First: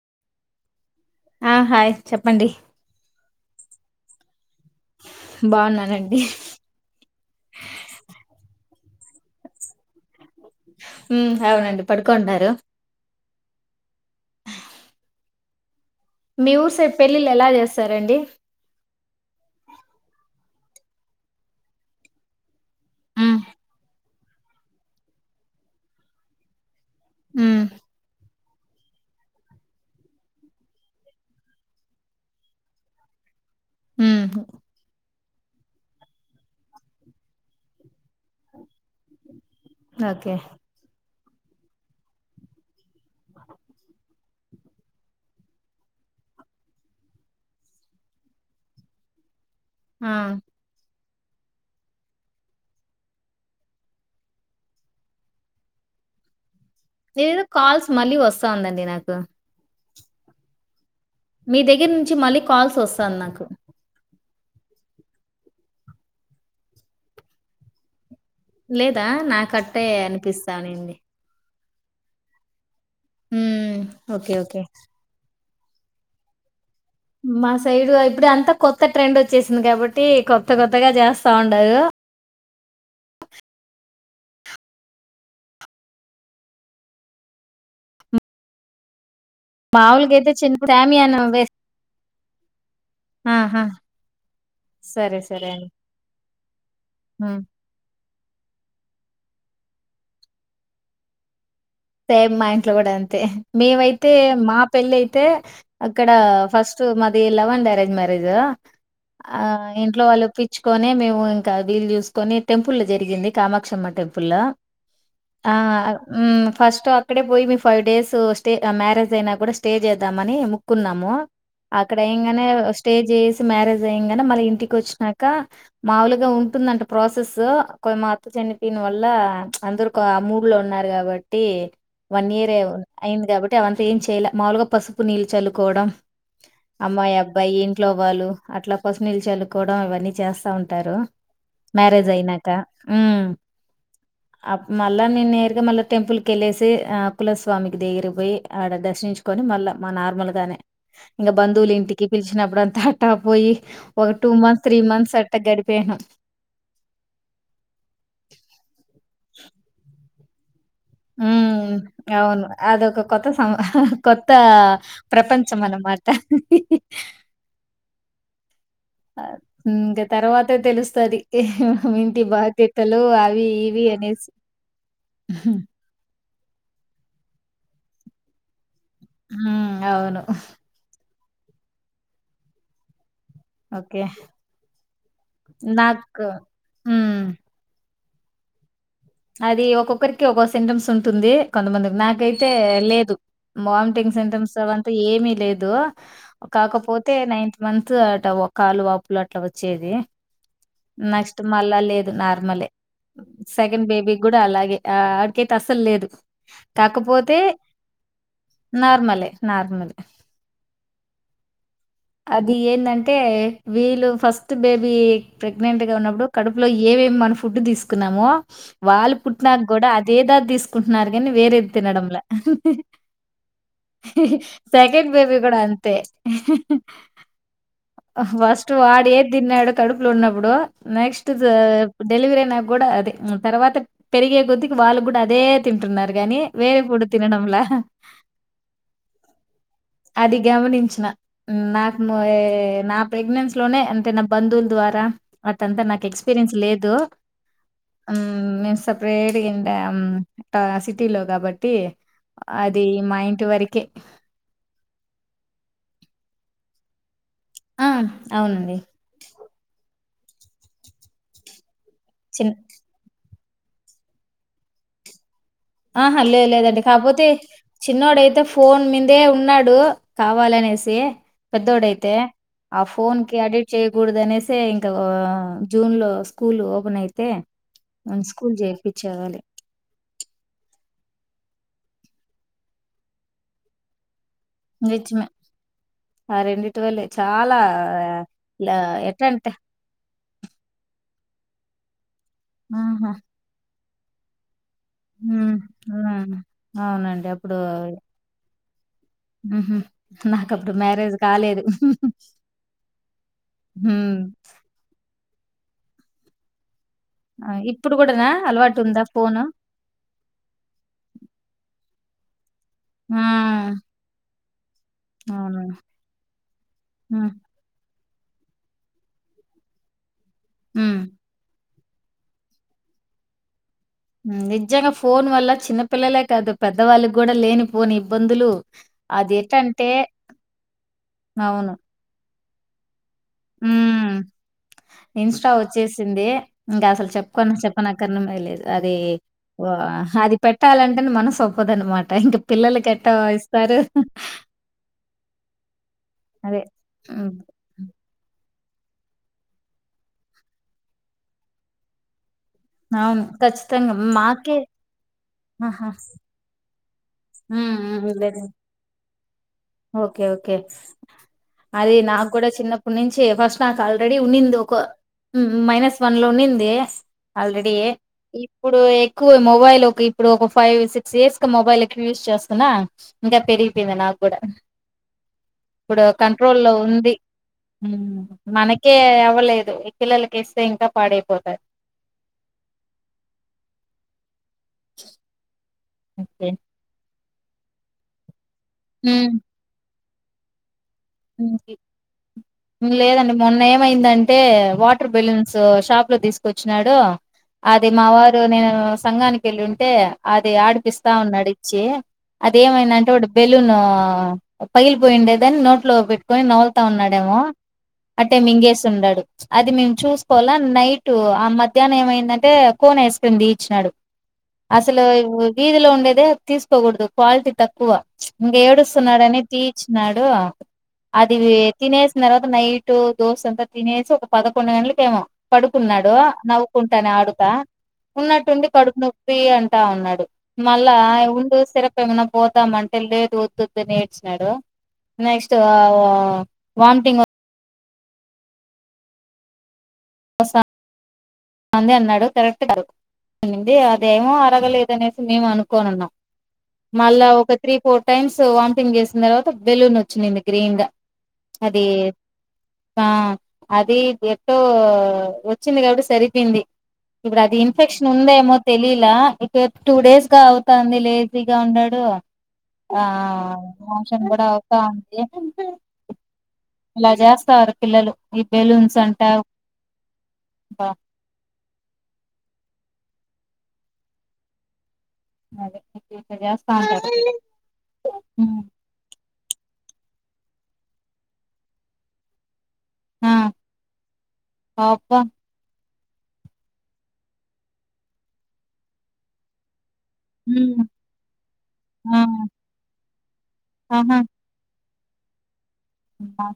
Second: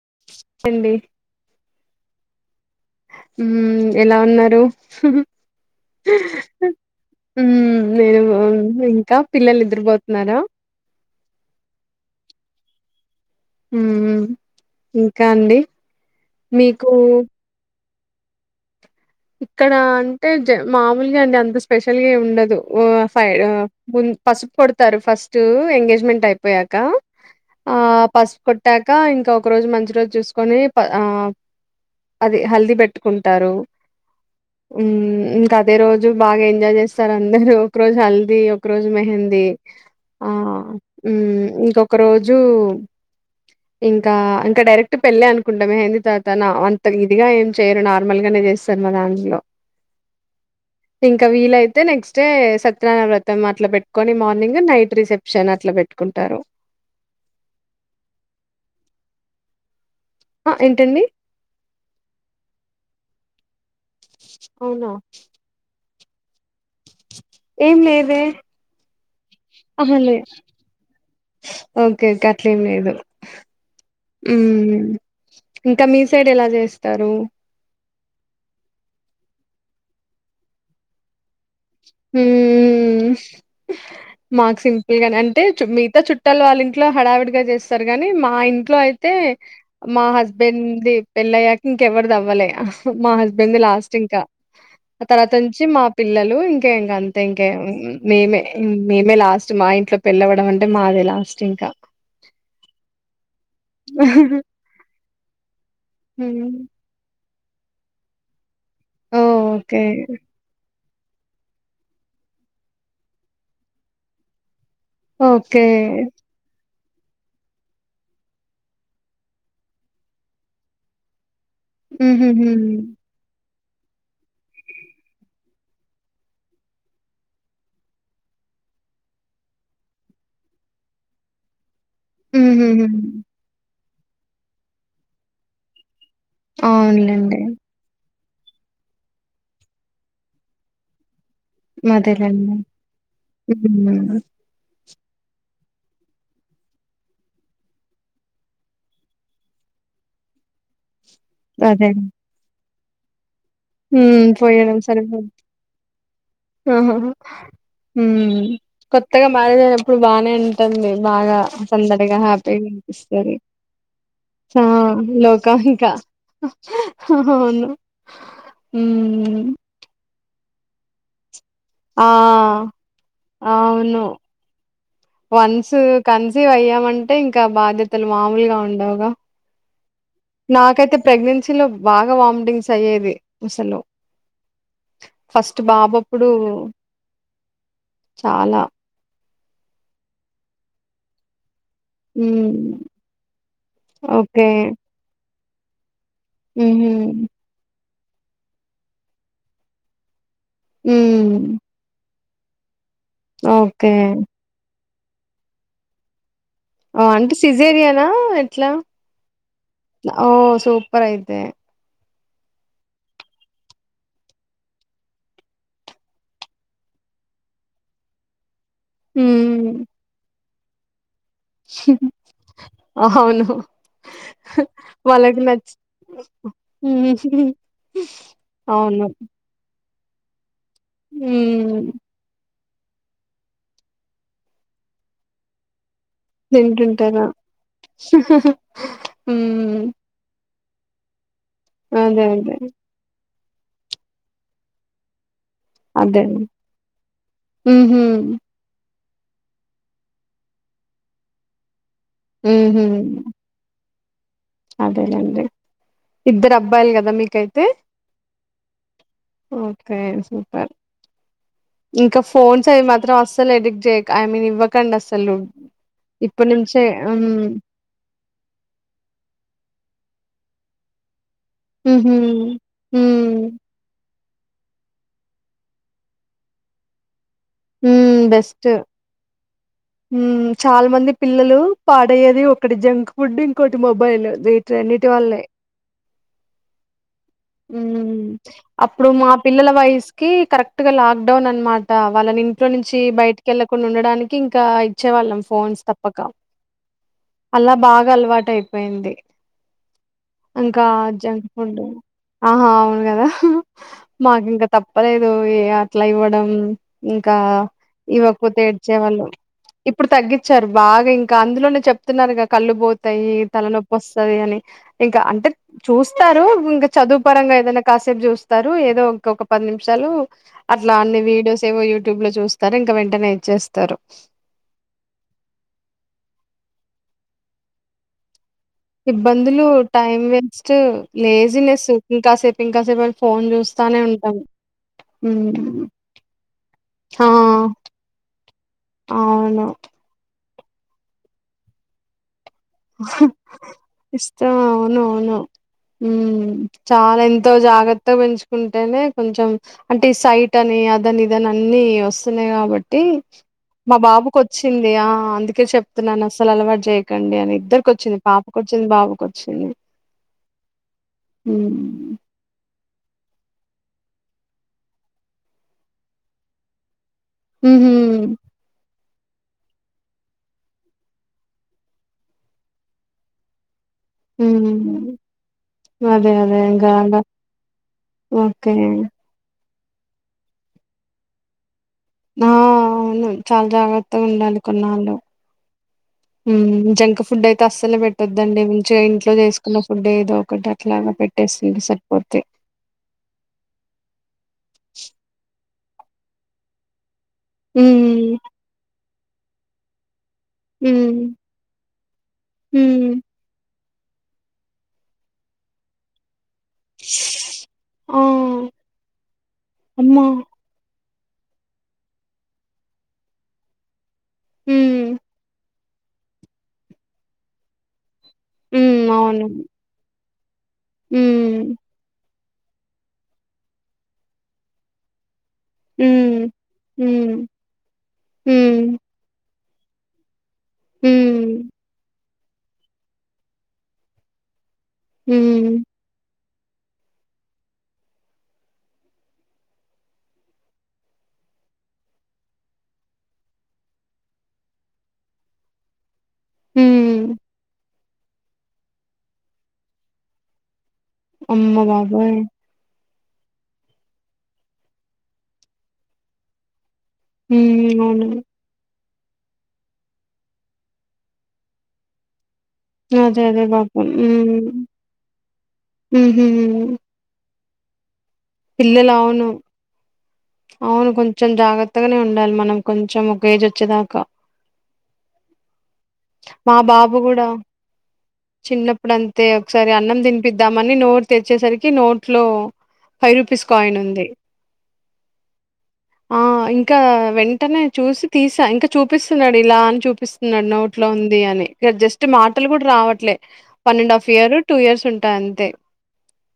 [unintelligible] ఆ హాయ్ చెప్పండి ఉ ఎలా ఉన్నారు బావున్నానండి. ఉమ్ నేను బాగున్నా ఇంకా పిల్లలు నిదుర పోతున్నారా ఉమ్ అవునండి పడుకుంటున్నారు ఉ ఇంకా అండి మీ ఊరు మీకు సైడ్ పెళ్లిళ్లు ఎలా చేస్ తరండి ఇక్కడ అంటే జ మామూలుగా అండి అంత స్పెషల్గా ఉండదు ఉమ్ ఫై హ్మ్. ము పసుపు కొడతారు ఫస్ట్ ఎంగేజ్మెంట్ అయిపోయాక హ్మ్. ఆ పసుపు కొట్టాక ఇంకా ఒక రోజు మంచి రోజు చూసుకొని ప ఆ అద్ హల్ది పెట్టుకుంటారు హ్మ్. ఉ ఇంకా అదే రోజు బాగా ఎంజాయ్ చేస్తారు అందరు ఒక రోజు హల్దీ ఒక రోజు మెహందీ ఆ ఓకే. ఉ ఇంకొక రోజు ఇంకా ఇంకా డైరెక్ట్ పెళ్ళి అనుకుంటాం మెహందీ తర్వాత నా అంత ఇదిగా ఏం చేయరు నార్మల్ గానే చేస్ తర్ మా దాంట్లో ఆ ఇంకా వీలైతే నెక్స్ట్ డే సత్యనారాయణ వ్రతం అట్లా పెట్టుకొని మార్నింగ్ నైట్ రిసెప్షన్ అట్ల పెట్టుకుంటారు ఇది ఏదో కాల్స్ మళ్ళీ వస్తాందండి నాకు ఆ ఏంటండి మీ దగ్గర నుంచి మళ్ళీ కాల్స్ వస్తంది నాకు అవునా ఏం లేదే లేదా నాకట్టే అనిపిస్తానింది ఓకేే గట్లేం లేదు ఓకే. ఉ ఓకే. ఇంకా మీ సైడ్ ఎలా చేస్ మా సైడు అయి ఇప్పుడు అంతా కొత్త ట్రెండ్ వచ్చేసింది కాబట్టి కొత్త కొత్తగా చేస్తూ, తాండగా ఊ మాకు సింపుల్ గాని అంటే మిగతా చుట్టాలు వాళ్ళ ఇంట్లో హడావిడిగా చేస్తారు గాని మా ఇంట్లో అయి తే మా మామూలుగైతే చిన్న హస్బెండ్ ది షామియానా వేస్ పెళ్ళయ్యాక ఇంకెవరిది అవ్వలే మా హస్బెండ్ దే ఆహా! లాస్ట్ ఇంకా ఆ సరే. తర్వాత సరే నుంచి అండి. మా పిల్లలు ఇంకా ఇంకా అంతే హ్మ్. ఇంకే మేమే మేమే లాస్ట్ మా ఇంట్లో పెళ్లవ్వడం అంటే మాదే లాస్ట్ ఇంకా సేమ్ మా ఇంట్లో కూడా అంతే మేవైతే మా పెళ్ళి అయితే అక్కడ హ్మ్. ఫస్ట్ మ అది లవ్ అండ్ ఆరెంజ్ మ్యారేజ్ ఆ ఓకే. ఇంట్లో వాళ్లు ఓ పిచ్చి, కొని మేము ఇంకా వీలు చూసుకొని టెంపుల్ జరిగింది కామాక్షమ్మ టెంపుల్ లో ఆ ఓకే. హు ఫస్ట్ అక్కడే పోయి మీ ఫైవ్ డేస్ స్టే మ్యారేజ్ అయినా కూడా స్టే చేద్దామని మోక్కున్నాము అక్కడ ఇంగానే హుహుహు. స్టే చేసి, మ్యారేజ్ అయ్యంగానే మల్ల ఇంటికి వచ్చినాక మాముూలుగా ఉంటుందంట ప్రాసెస్ కొ మా అత్త చనిపోయిన వల్ల అందరు ఆ మూడు లో ఉన్నారు కాబట్టి ప వన్ ఇయర్ హే హుహుహు. అయింది కాబట్టి అవన్నీ ఏం చేయలే మాములుగా పసుపు నీళ్లు చల్లుకోవడం అమ్మాయి అవునులెండి. అబ్బాయి ఇంట్లో వాళ్ళు, అట్లా పసుపు నీళ్ళు చల్లుకోవడం అవన్నీ చేస్తా ఉంటారు మ్యారేజ్ అయినాక అదేలెండి. హు హ్మ్. అప్పు మళ్ళా నేను నేరుగా మళ్ళా టెంపుల్ కి కెళ్ళేసి అకులస్వామికి దగ్గిరి పోయి ఆడ దర్శించుకొని మళ్ళా మా నార్మల్ గానే, ఇంకా బంధువులు అదే. ఇంటికి పిలిచినప్పుడు అంతా, అట్ట పోయి ఒక హ్మ్. టూ మంత్స్ త్రీ మంత్స్ అట్ట గడిపాను ఆహ హ ఊ కొత్తగా మ్యారేజ్ అయినప్పుడు బాగానే ఉంటంది బాగా హ్మ్. సందడిగా అవును. హ్యాపీగా అదొక కొత్త అనిపిస్తంది సం కొత్త ఆ లోకం ప్రపంచం ఇంకా అన్నమాట. అవును, హ్మ్ ఇంకా తర్వాత తే తెలుస్తది ఆ ఇంటి బాధ్యతలు ఆవి ఇవి అవును అనేసి న్సీవ్ అయ్యాం అంటే ఇంకా బాధ్యతలు మామూలుగా ఉండవు ఆ అవును ప్రెగ్నెన్సీ లో బాగా వామిటింగ్స్ అయ్యేది అసలు ఓకే. ఫస్ట్ నాకు బాబప్పుడు హ్మ్. చాలా అది ఒక్కొక్కరికి ఒక సింటమ్స్ ఉంటుంది కొంతమంది నాకైతే హ్మ్ లేదు వామిటింగ్ ఓకే సింటమ్స్ అవంతా ఏమీ లేదు దో కాకపోతే హ్మ్ నైన్త్ మంత్ అవుతది కాలు వాపులు అట్లా వచ్చేది నెక్స్ట్ హ్మ్ మళ్ళా లేద్ నార్మలే స ఓకే బేబీ గుడా అలాగే ఆ ఆడికైతే అస్సలేదు ఆ అంటే సిజేరియనా ఎట్లా నార్మలే నార్మలే. ఓ సూపర్ అయితే అది ఎందంటే వీళ్ళు ఫస్ట్ బేబీ ప్రెగ్నెంట్ గా ఉన్నప్పుడు కడుపులో ఏమేమి మనం ఫుడ్ తీసుకున్నామో వాళ్ళు పుట్టినాక హ్మ్ గుడా అదేదా తీసు తింటున్నారు కాని వేరేది తినడం లా అవును సెకండ్ బేబీ వాళ్ళకి గుడా నచ్చి అంతే హ్మ్. ఫస్టు అవును వాడేదిన్నాడో కడుపులో ఉన్నప్పుడు నెక్స్ట్ ఆ హ్మ్ డెలివరై గుడా అదే తర్వాత పెరిగే కొద్ది వాళ్ళు కూడా అదే తిన్ తింటుంటనా హుమ్ అది గమనించిన నాకు మొయ్ అదే నా ప్రెగ్నెన్సీ లోనే అంటే నా బంధువుల ద్వారా అదంతా నాకు అదే ఎక్స్పీరియన్స్ లేదు ఊహూ హుమ్ నేను వేడిగిండం సిటీ లో కాబట్టి అది మా ఇంటి వరకే అదేనండి ఇద్దరు అబ్బాయిలు కదా మీకు ఆ అవునండి ఒకే సూపర్ ఇంకా చిన్న ఫోన్స్ అవి మాత్రం అస్ ఎడిక్ట్క్ చేయక్ ఐ మీన్ ఇవ్వకండి అసలు ఆహా లే లేదండి కాకపోతే చిన్నోడయితే ఫోన్ మీదే ఉన్నాడు కావాలనేసి పెద్దోడయితే ఊహూ ఆ ఫోన్ హ్మ్ కి అడిట్ చేయ్యకూడదు అనే సే ఇంకా జూన్ లో స్కూల్ ఓపెన్ అయితే హ్మ్ స్కూల్ బెస్ట్ చేర్పించేవాళ్ళు. మ్మ్ చాల మంది పిల్లలు పాడయ్యేది ఒకటి జంక్ ఫుడ్ ఇంకోటి మొబైల్ వీటన్నిటి నిజమే. వల్లే ఆ రెండిట్ వల్లే చాలా ఉమ్ ఇలా అప్పుడు ఎట్లా మా అంటే పిల్లల వయస్సుకిి కరెక్ట్ గా లాగ్ డౌన్ అన్మాట వాళ్ళని ఇంట్లో నుంచి ఆహా! బయటికెళ్ళక్ కున్న ఉండడానికి ఇం కా ఇచ్చేవాళ్ళం హ్మ్. ఫోన్స్ తప్పక హ్మ్. అవునండి. అప్పుడు అలా బాగా అలవాటు అయిపోయింది హుహు. నాకప్పుడు ఇంకా మ్యారేజ్ జంక్ కాలేదు. ఫుడ్. ఆహా అవును కదా హ్మ్. మాకు ఇంకా తప్పలే నువ్వే అట్లా ఇవ్వడం ఇంకా ఆ! ఇప్పుడు కూడానా ఇవ్వకపోతే అలవాటుందా ఏడ్చేవాళ్ళు ఫోను? ఇప్పుడు తగ్గించారు బాగా ఇంకా అందులోనే చెప్, తిన్నారుగా కళ్ళు ఆ! బోతాయి తలనొప్పి వస్సది అని ఇంకా అంటే అవును. చూస్తారు ఇంకా హ్మ్. చదువుపరంగా ఎదైన కాసేపు చూస్తారు ఏదో ఇంకొక పది నిమిషాలు అట్లా హ్మ్. అన్ని వీడియోస్ యేవో యూట్యూబ్ లో చూస్తారు ఇంకా వెంటనే ఇచ్చేస్తారు నిజంగా ఫోన్ వల్ల చిన్నపిల్లలే కాదు పెద్దవాళ్ళకి కూడా లేనిపోని ఇబ్బందులు ఇబ్బందులు అదెటంటే టైం వేస్ట్ లేజినెస్ ఇంకాసేపు ఇంకా [unintelligible] ఉ ఇన్స్టా హ్మ్. వచ్చేసింది ఇంకా అసలు ఆ చెప్పుకుని చెప్పనక్కర్ మ లేదు అది అవును అది పెట్టాలంటే మనసు ఒప్పదు అన్నమాట ఇంకా ఇష్టం అవును అవును హు అదే. చాలా హ్మ్. ఎంతో జాగ్రత్తగా పెంచుకు కుంటేనే కొంచెం అంటే సైట్ అని అదని ఇదని అన్ని వస్త కాబట్టి అవును. ఖచ్చితంగా. మా బాబుకు మాకే వచ్చింది ఆ అందుక ఆహా! చెప్తున్నాను అసలు జే [unintelligible] కండి అనే హ్మ్. హ్మ్. వచ్చంది లేదు. పాప వచ్చింది అవుక ఓకే ఓకే అది నాకు కూడా చిన్న ఇప్పుడు నుంచి ఫస్ట్ నాకు ఆల్రెడీ ఉన్నింది ఒక మైనస్ వన్ లో ఉన్నింది. ఆల్రెడీ ఉహు ఇప్పుడు ఎక్కువ మొబైల్ ఒక ఇప్పుడు ఒక ఫైవ్ సిక్స్ ఇయర్స్ క మొబైల్ ఎక్కువ యూజ్ చేస్తున్నా ఇంకా పెరిగిపోయిందినా ఉమ్ ఇప్పుడు అదే అదే కంట్రోల్ ఇంకా ఉంది అలా హు ఓకే మనకే అవ్వలేదు పిల్లలకి ఇస్తే ఇంకా పాడైపోతారు. ఆ అవును చాలా జాగ్రత్తగా ఉండాలి కొన్నాళ్లు ఓకే. హు జంక్ పుడ్ ఆయితే ఆస్సలు పెట్టొద్దు వద్దండి మంచంచిగా ఇంట్లో ఉమ్ చేసుకున్న ఫుడ్ ఏదో ఒకటి అట్లాగా పెట్టేసింది సరిపోద్ది లేదండి మొన్న ఏమైందంటే వాటర్ బెలూన్స్ సో షాప్ లో తీసుకొచ్చినాడు అదే ఉమ్ మావారు నేను సంఘానికి వెళ్ళి ఉంటే అది ఆడిపిస్తా ఉమ్ ఉన్నాడు ఇచ్చి అది ఏమైంది హ్మ్ అంటే బెలూన్ పగిలి పోయిండేదని నోట్ నోట్లో పెట్టుకుని ని నములత ఉన్నాడేమో ఆ అంటే మింగేసి ఉన్నాడు. అది మేము అమ్మా చూసుకోల నైట్ టు ఆ మధ్యాహ్నం ఏమైందంటే కోన్ ఐస్ క్రీం ఇచ్చినాడు హ్మ్ అసలు వీధిలో ఉండ దే తీసుకోకూడదు క్వాలిటీ తక్కువ ఇంగ హ్మ్ ఏడుస్తున్నాడని అవును. తీసిచ్చినాడు అదివి హ్మ్. తినేసిన నైట్ దోశ అంతా తినేసి ఒక పదకొండు గంటలకు ఏమో పడుకున్నాడు హ్మ్. నవ్వుకుంటానే హ్మ్. ఆడుత ఉన్నట్టుండి హ్మ్. కడుపు నొప్పి అంటా ఉన్నాడు మళ్ళా ఉండు హ్మ్. సిరప్ ఏమన్నా పోతామంటే లేదు వద్దొద్దని ఏడ్చినాడు నెక్స్ట్ హ్మ్. రావా వామిటింగ్ వసా అంది అన్నాడు కరెక్ట్ కాదు అనింది అదేమో అరగలేదనేసి మేము అనుకోనున్నాం మళ్ళ హ్మ్. ఒక త్రీ ఫోర్ టైమ్స్ వామిటింగ్ చేసిన తర్వాత బెలూన్ వచ్చినింది గ్రీన్ గా అమ్మ అది బాబోయ్ ఆ అది ఎట్టో వచ్చింది కాబట్టి సరి యింది ఇప్పుడు అది హ్మ్. ఇన్ఫెక్షన్ అవును. ఉందేమో తెలి లా ఇట్టే టూ డేస్ గా అవుతాంది లేజీగా ఉన్నాడు ఆ అదే. అదే పాపం. మోషన్ కూడ హ్మ్. అవుతా ఉంది హుహు. ఇలా చేస్తారు పిల్లలు ఈ బెలూన్స్ పిల్లలు అంటా అవును. అవును కొం చెం జాగ్రత్తగనే ఉండాలి మనం కొంచెం ఒక ఏజ్ వచ్చే దాకా అదే ఇట్టిట్ట చేస్తా వుంటారు ఉమ్ తే ఒకసారి అన్నం తినిపిద్దామని నోరు తెరిచే సరికి నోట్లో ఆ ఫైవ్ రూపీస్ కాయిన్ ఉంది అబ్బా ఆ ఇంకా వెంటనే చూసి తీసా ఇంకా చూపిస్తున్నాడు ఇలా అని చూ పిస్తున్నాడు ఉమ్ నోట్ లో ఉంది అని ఇక ఆ జస్ట్ మాటలు కూడ రావట్లే one and half year two years ఉంటాయి అంతే అమ్మ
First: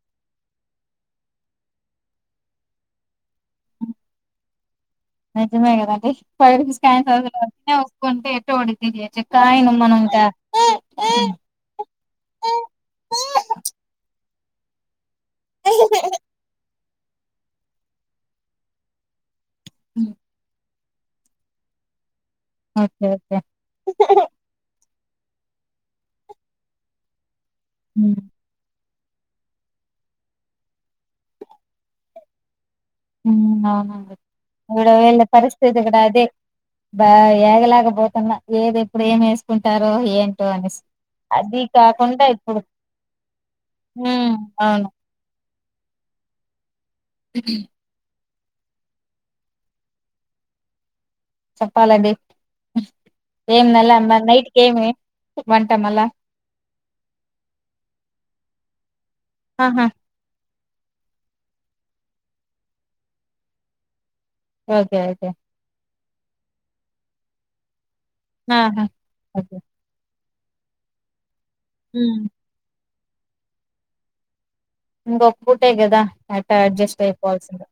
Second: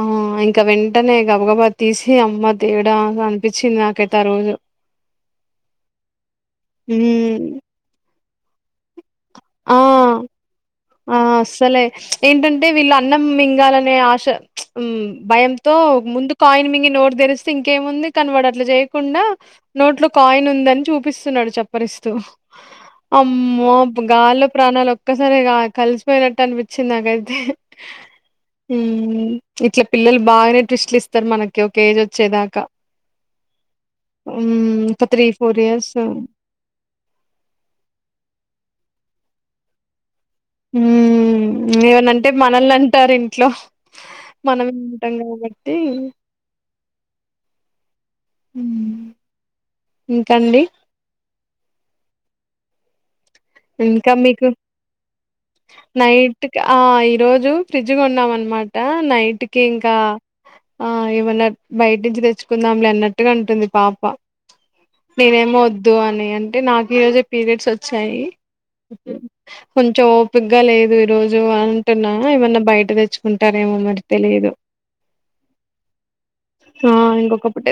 ఆ ఇంక వెంటనే గబగబా తీసి అమ్మ దేవుడా ఆహా అనిపించింది నాకైతే ఆ రోజు నిజమే కదండి ఫైవ్ రూపీస్ కాయిన్ హ్మ్. [unintelligible] ఫోన్ పే డితేే [unintelligible] చెక్క ఇంగ ఆ మనం చ ఆ అస్సలే ఏంటంటే వీళ్ళు అన్నం మింగాలనే ప్చ్ మ్మ్ భయంతో ముందు కాయిన్ మింగి నో తెరిస్తే ఇంకేముంది కనబడట్ల చేయకుండా నోట్లో కాయిన్ ఉందని చూపిస్తున్నాడు చప్పరిస్తూ ఓకే ఓకే అమ్మో గాల్లో ప్రాణాలు క్క సారే కాదు కలిసిపోయినట్టు అనిపించింది నాకైతే మ్మ్ మ్మ్ ఇట్లా పిల్లలు బాగానే ట్రిస్ట్లు ఇస్తారు మనకి ఒక ఏజ్ వచ్చేదాకా మ్మ్ అవునవును హ్మ్ ఈడ ఒక వీళ్ళ త్రీ ఫోర్ పరిస్థితి ఇయర్స్ కూడా అదే బా ఏగలాకపోతున్నా ఏది ప్పుడు ఏం వేసుకుంటారు ఏం మ్మ్ ఏమనంటే ఇప్పుడు మనల్ని అంటారు ఇంట్లో ఉమ్ మనమే అవును ఉంటాం కాబట్టి ట్టి మ్మ్ ఇంకాండి చెప్పాలండి ఏం నెల ఇంకా మ మీకు నైట్ కి ఏమి వంట మళ్ళా నైట్ కు ఆ ఈరోజు ఫ్రిడ్జ్ కొన్నాం అనమాట టా నైట్ కి ఆహా ఇంకా ఆ ఏమన్నా బయట నుంచి తెచ్చుకుందాం లే అన్నట్టుగా అంటుంది పాప ఓకే ఓకే ద్దు అని అంటే నాకు ఈ రోజే పీరియడ్స్ వచ్చాయి ఆహా హ ఓకే కొంచం గా లేదు ఈరోజు అంటున్నా ఉమ్ ఏమన్నా బయట తెచ్చ తెచ్చుకుంటారేమో మరి తెలీదు ఇంకొక్క పూటే కదా ఎట్ట అడ్జస్ట్ అయిపోవాల్సింద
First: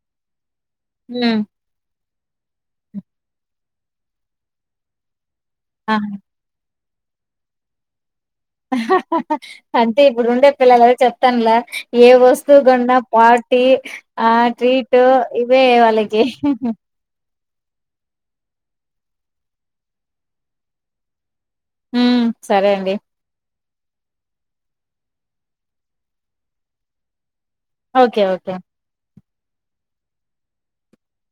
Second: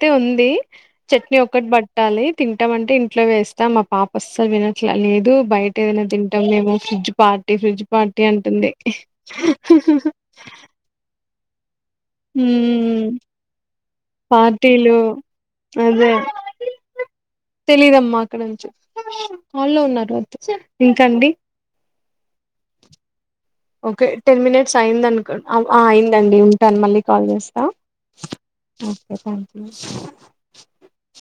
అయి ఉంది చట్నీ ఒక్కట్ బర్ కాలే తింటా అంటే ఇంట్లో వేస్తాం వాపస్లు విన లేదు బయట ఆ! ఏదైనా తింటాం మేము ఫ్రిజ పాటటీ ఫ్రిజ పటీ అంటే ఇప్పుడు ఉండే పిల్లల చెప్ తనలా ఏ వస్తువు గుడా మ్మ్ పార్టీ ఆ పార్టీలు టీట్ ఇవే అదే వాళ్ళకి తెలీదమ్మా అక్కడ నుంచి కాల్లో ఉన్నారు వదు ఇంకాండి హ్మ్. సరే అండి. ఓకే టెన్ మినిట్స్ అయిందనుకు అయిందండి ఉంటాను మళ్ళీ కాల్ చేస్తాను ఓకే ఓకే [unintelligible]